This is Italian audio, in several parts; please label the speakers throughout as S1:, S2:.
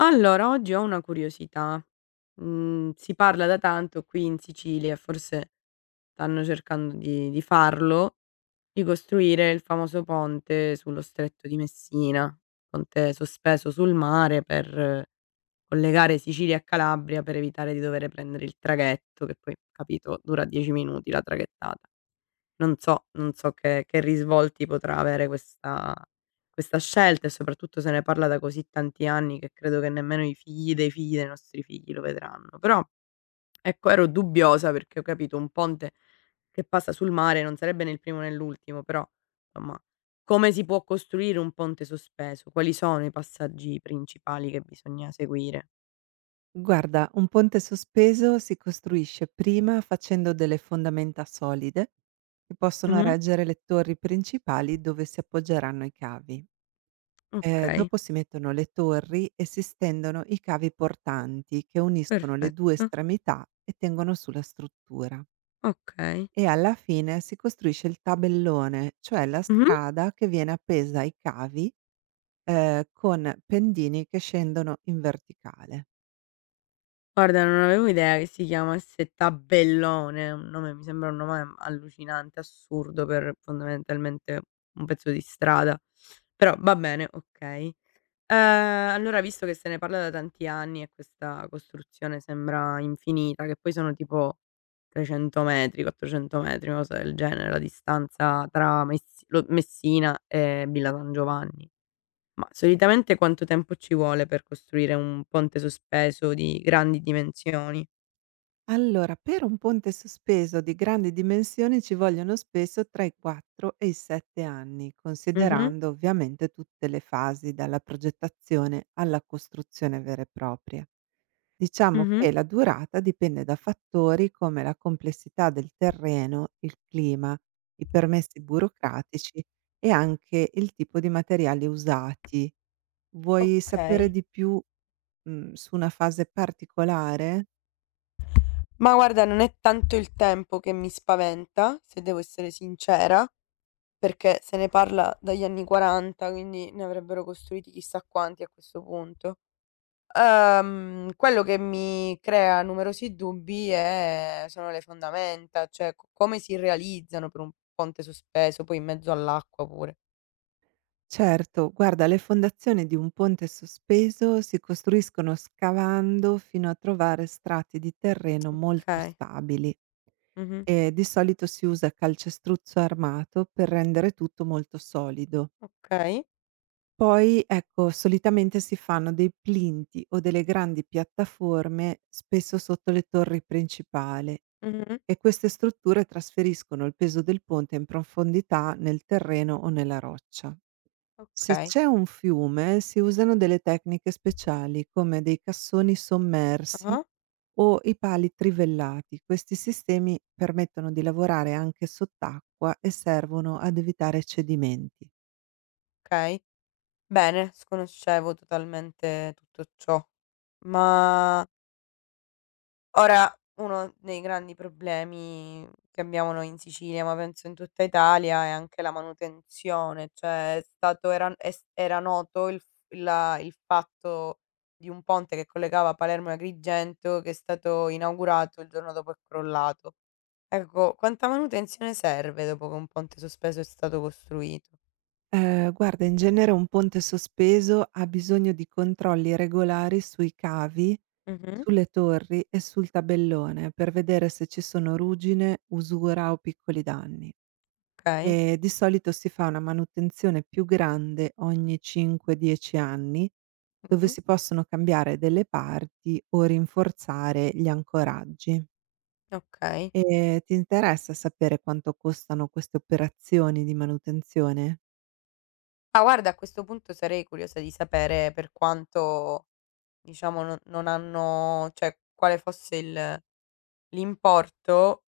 S1: Allora, oggi ho una curiosità. Si parla da tanto qui in Sicilia, forse stanno cercando di farlo, di costruire il famoso ponte sullo Stretto di Messina, ponte sospeso sul mare per collegare Sicilia e Calabria per evitare di dover prendere il traghetto che poi, capito, dura 10 minuti la traghettata. Non so che risvolti potrà avere questa scelta e soprattutto se ne parla da così tanti anni che credo che nemmeno i figli dei nostri figli lo vedranno. Però, ecco, ero dubbiosa perché ho capito un ponte che passa sul mare non sarebbe né il primo né l'ultimo, però insomma, come si può costruire un ponte sospeso? Quali sono i passaggi principali che bisogna seguire?
S2: Guarda, un ponte sospeso si costruisce prima facendo delle fondamenta solide che possono
S1: Mh-mh.
S2: reggere le torri principali dove si appoggeranno i cavi.
S1: Okay,
S2: Dopo si mettono le torri e si stendono i cavi portanti che uniscono le due
S1: perfetto.
S2: estremità e tengono sulla struttura.
S1: Okay.
S2: E alla fine si costruisce il tabellone, cioè la
S1: Mh-mh.
S2: strada che viene appesa ai cavi con pendini che scendono in verticale.
S1: Guarda, non avevo idea che si chiamasse Tabellone, un nome mi sembra un nome allucinante, assurdo per fondamentalmente un pezzo di strada. Però va bene, okay. Allora, visto che se ne parla da tanti anni e questa costruzione sembra infinita, che poi sono tipo 300 metri, 400 metri, una cosa del genere, la distanza tra Messina e Villa San Giovanni. Ma solitamente quanto tempo ci vuole per costruire un ponte sospeso di grandi dimensioni?
S2: Allora, per un ponte sospeso di grandi dimensioni ci vogliono spesso tra i 4 e i 7 anni,
S1: Mh-mh,
S2: considerando ovviamente tutte le fasi dalla progettazione alla costruzione vera e propria. Diciamo
S1: mh-mh.
S2: che la durata dipende da fattori come la complessità del terreno, il clima, i permessi burocratici e anche il tipo di materiali usati. Vuoi sapere
S1: Okay.
S2: di più, su una fase particolare?
S1: Ma guarda, non è tanto il tempo che mi spaventa, se devo essere sincera, perché se ne parla dagli anni '40, quindi ne avrebbero costruiti chissà quanti a questo punto. Quello che mi crea numerosi dubbi è sono le fondamenta, cioè c come si realizzano per un ponte sospeso, poi in mezzo all'acqua pure.
S2: Certo, guarda, le fondazioni di un ponte sospeso si costruiscono scavando fino a trovare strati di terreno molto
S1: Okay.
S2: stabili
S1: Mh-mh.
S2: e di solito si usa calcestruzzo armato per rendere tutto molto solido.
S1: Okay.
S2: Poi, ecco, solitamente si fanno dei plinti o delle grandi piattaforme spesso sotto le torri principali
S1: Mh-mh.
S2: e queste strutture trasferiscono il peso del ponte in profondità nel terreno o nella roccia. Se
S1: Okay.
S2: c'è un fiume si usano delle tecniche speciali come dei cassoni sommersi
S1: Ah-ah.
S2: o i pali trivellati. Questi sistemi permettono di lavorare anche sott'acqua e servono ad evitare cedimenti.
S1: Okay. Bene, sconoscevo totalmente tutto ciò. Ma ora uno dei grandi problemi che abbiamo noi in Sicilia, ma penso in tutta Italia, è anche la manutenzione, cioè è stato era è s era noto il f la il fatto di un ponte che collegava Palermo e Agrigento che è stato inaugurato, il giorno dopo è crollato. Ecco, quanta manutenzione serve dopo che un ponte sospeso è stato costruito?
S2: Guarda, in genere un ponte sospeso ha bisogno di controlli regolari sui cavi,
S1: Mh-mh.
S2: sulle torri e sul tabellone per vedere se ci sono ruggine, usura o piccoli danni.
S1: Okay.
S2: Di solito si fa una manutenzione più grande ogni 5, 10 anni, dove
S1: Mh-mh.
S2: si possono cambiare delle parti o rinforzare gli ancoraggi.
S1: Okay.
S2: Ti interessa sapere quanto costano queste operazioni di manutenzione?
S1: Ah, guarda, a questo punto sarei curiosa di sapere per quanto, diciamo, non hanno, cioè quale fosse il l'importo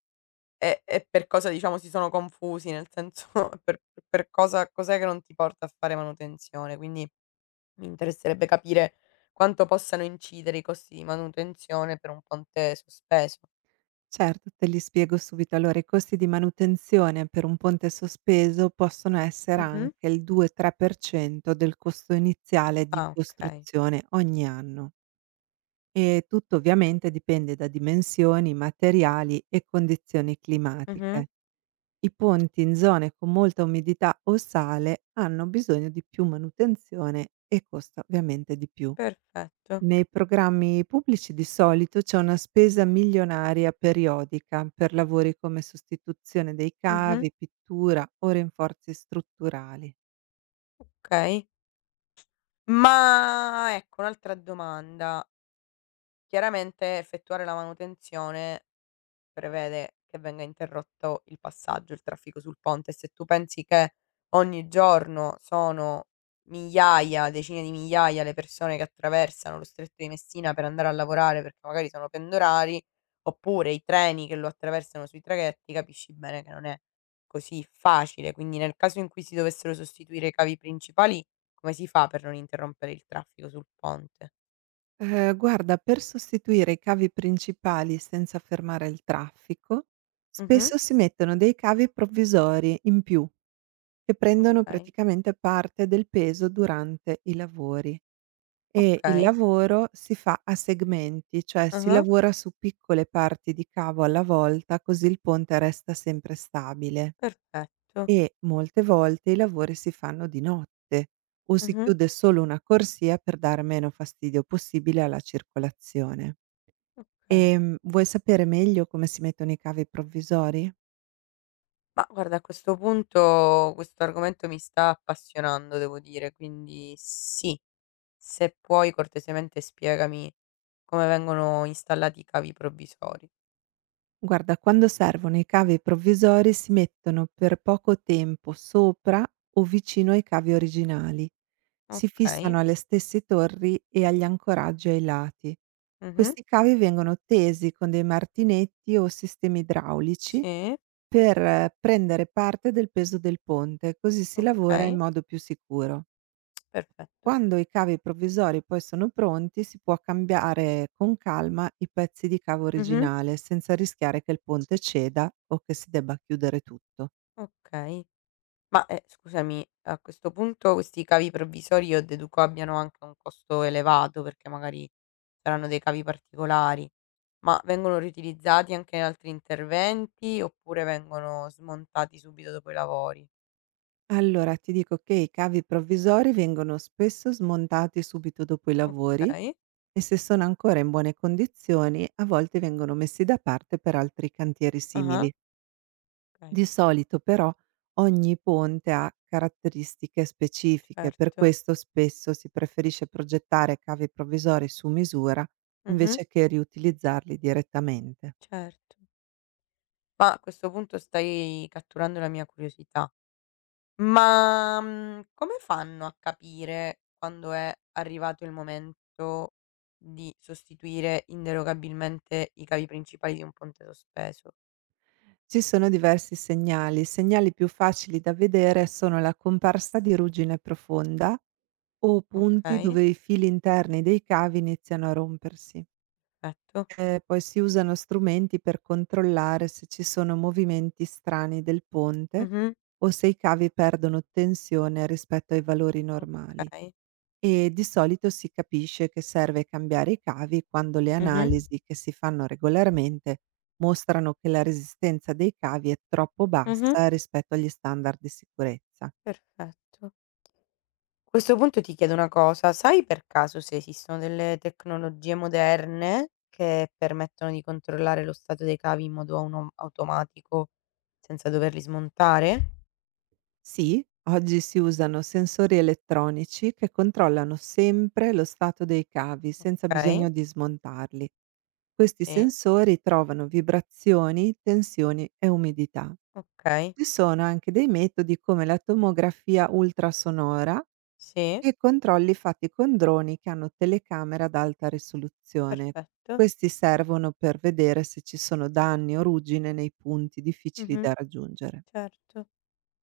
S1: e per cosa, diciamo, si sono confusi, nel senso per per cosa cos'è che non ti porta a fare manutenzione. Quindi mi interesserebbe capire quanto possano incidere i costi di manutenzione per un ponte sospeso.
S2: Certo, te li spiego subito. Allora, i costi di manutenzione per un ponte sospeso possono essere
S1: Mh-mh.
S2: anche il 2-3% del costo iniziale di
S1: Ah, okay.
S2: costruzione ogni anno. E tutto ovviamente dipende da dimensioni, materiali e condizioni
S1: Mh-mh.
S2: climatiche. I ponti in zone con molta umidità o sale hanno bisogno di più manutenzione e costa ovviamente di più.
S1: Perfetto.
S2: Nei programmi pubblici di solito c'è una spesa milionaria periodica per lavori come sostituzione dei
S1: Mh-mh.
S2: cavi, pittura o rinforzi strutturali.
S1: Okay. Ma ecco, un'altra domanda. Chiaramente effettuare la manutenzione prevede che venga interrotto il passaggio, il traffico sul ponte. Se tu pensi che ogni giorno sono migliaia, decine di migliaia le persone che attraversano lo Stretto di Messina per andare a lavorare perché magari sono pendolari, oppure i treni che lo attraversano sui traghetti, capisci bene che non è così facile. Quindi nel caso in cui si dovessero sostituire i cavi principali, come si fa per non interrompere il traffico sul ponte?
S2: Guarda, per sostituire i cavi principali senza fermare il traffico,
S1: Mh-mh.
S2: spesso si mettono dei cavi provvisori in più, che prendono
S1: Okay,
S2: praticamente parte del peso durante i lavori, e il
S1: okay.
S2: lavoro si fa a segmenti, cioè si
S1: Ah-ah,
S2: lavora su piccole parti di cavo alla volta, così il ponte resta sempre stabile.
S1: perfetto.
S2: E molte volte i lavori si fanno di notte o si
S1: Mh-mh.
S2: chiude solo una corsia per dare meno fastidio possibile alla circolazione.
S1: Okay.
S2: Vuoi sapere meglio come si mettono i cavi provvisori?
S1: Ma guarda, a questo punto questo argomento mi sta appassionando, devo dire, quindi sì, se puoi, cortesemente spiegami come vengono installati i cavi provvisori.
S2: Guarda, quando servono i cavi provvisori si mettono per poco tempo sopra o vicino ai cavi originali. Si
S1: Okay.
S2: fissano alle stesse torri e agli ancoraggi ai lati.
S1: Mh-mh.
S2: Questi cavi vengono tesi con dei martinetti o sistemi idraulici
S1: Sì,
S2: per prendere parte del peso del ponte, così si lavora in
S1: okay,
S2: modo più sicuro.
S1: perfetto.
S2: Quando i cavi provvisori poi sono pronti, si può cambiare con calma i pezzi di cavo
S1: Mh-mh.
S2: originale, senza rischiare che il ponte ceda o che si debba chiudere tutto.
S1: Okay. Ma, scusami, a questo punto questi cavi provvisori, io deduco abbiano anche un costo elevato, perché magari saranno dei cavi particolari, ma vengono riutilizzati anche in altri interventi oppure vengono smontati subito dopo i lavori?
S2: Allora ti dico che i cavi provvisori vengono spesso smontati subito dopo i lavori
S1: Okay.
S2: e, se sono ancora in buone condizioni, a volte vengono messi da parte per altri cantieri
S1: Ah-ah,
S2: simili.
S1: okay,
S2: Di solito, però, ogni ponte ha caratteristiche specifiche, per
S1: certo.
S2: questo spesso si preferisce progettare cavi provvisori su misura
S1: Mh-mh,
S2: invece che riutilizzarli direttamente.
S1: certo. Ma a questo punto stai catturando la mia curiosità. Come fanno a capire quando è arrivato il momento di sostituire inderogabilmente i cavi principali di un ponte sospeso?
S2: Ci sono diversi segnali: i segnali più facili da vedere sono la comparsa di ruggine profonda o punti
S1: Okay,
S2: dove i fili interni dei cavi iniziano a rompersi.
S1: perfetto.
S2: Poi si usano strumenti per controllare se ci sono movimenti strani del ponte
S1: Mh-mh,
S2: o se i cavi perdono tensione rispetto ai valori normali,
S1: okay.
S2: e di solito si capisce che serve cambiare i cavi quando le
S1: Mh-mh,
S2: analisi che si fanno regolarmente mostrano che la resistenza dei cavi è troppo
S1: mh-mh,
S2: bassa rispetto agli standard di sicurezza.
S1: perfetto. A questo punto ti chiedo una cosa, sai per caso se esistono delle tecnologie moderne che permettono di controllare lo stato dei cavi in modo auno automatico senza doverli smontare?
S2: Sì, oggi si usano sensori elettronici che controllano sempre lo stato dei cavi senza bisogno
S1: Okay.
S2: di smontarli. Questi
S1: Sì,
S2: sensori trovano vibrazioni, tensioni e umidità.
S1: okay.
S2: Ci sono anche dei metodi come la tomografia ultrasonora
S1: Sì,
S2: e controlli fatti con droni che hanno telecamere ad alta risoluzione.
S1: perfetto.
S2: Questi servono per vedere se ci sono danni o ruggine nei punti difficili
S1: Mh-mh.
S2: da raggiungere.
S1: Certo.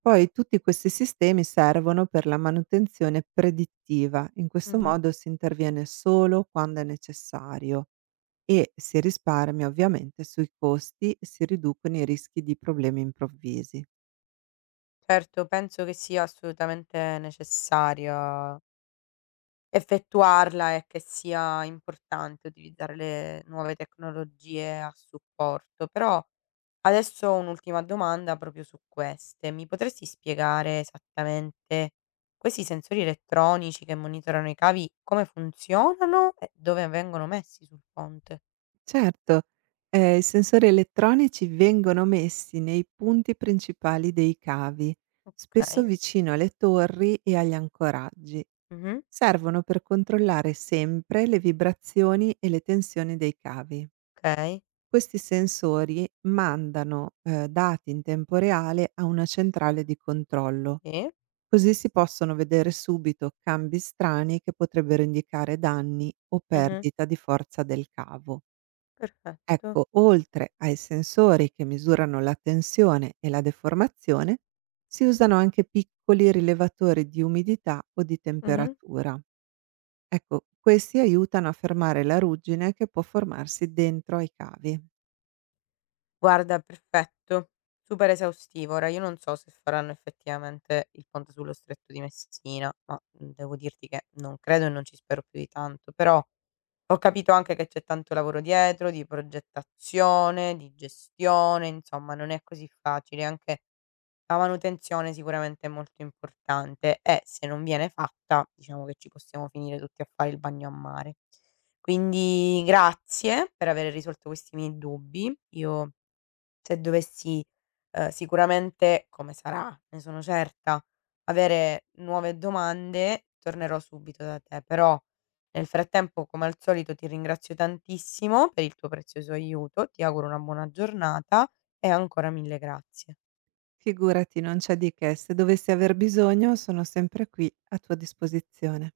S2: Poi tutti questi sistemi servono per la manutenzione predittiva: in questo
S1: Mh-mh.
S2: modo si interviene solo quando è necessario e si risparmia ovviamente sui costi e si riducono i rischi di problemi improvvisi.
S1: Certo, penso che sia assolutamente necessario effettuarla e che sia importante utilizzare le nuove tecnologie a supporto. Però adesso ho un'ultima domanda proprio su queste. Mi potresti spiegare esattamente questi sensori elettronici che monitorano i cavi come funzionano e dove vengono messi sul ponte?
S2: Certo, i sensori elettronici vengono messi nei punti principali dei cavi, spesso
S1: Okay.
S2: vicino alle torri e agli ancoraggi.
S1: Mh-mh.
S2: Servono per controllare sempre le vibrazioni e le tensioni dei cavi.
S1: Okay,
S2: Questi sensori mandano dati in tempo reale a una centrale di controllo.
S1: sì.
S2: Così si possono vedere subito cambi strani che potrebbero indicare danni o
S1: Mh-mh,
S2: perdita di forza del cavo.
S1: perfetto.
S2: Ecco, oltre ai sensori che misurano la tensione e la deformazione, si usano anche piccoli rilevatori di umidità o di
S1: Mh-mh.
S2: temperatura. Ecco, questi aiutano a fermare la ruggine che può formarsi dentro ai cavi.
S1: Guarda, perfetto, super esaustivo. Ora io non so se faranno effettivamente il ponte sullo Stretto di Messina, ma devo dirti che non credo e non ci spero più di tanto. Però ho capito anche che c'è tanto lavoro dietro, di progettazione, di gestione, insomma non è così facile, anche la manutenzione sicuramente è molto importante e se non viene fatta, diciamo che ci possiamo finire tutti a fare il bagno a mare. Quindi grazie per aver risolto questi miei dubbi. Io, se dovessi, sicuramente, come sarà, ne sono certa, avere nuove domande, tornerò subito da te. Però nel frattempo, come al solito, ti ringrazio tantissimo per il tuo prezioso aiuto, ti auguro una buona giornata e ancora mille grazie.
S2: Figurati, non c'è di che, se dovessi aver bisogno sono sempre qui a tua disposizione.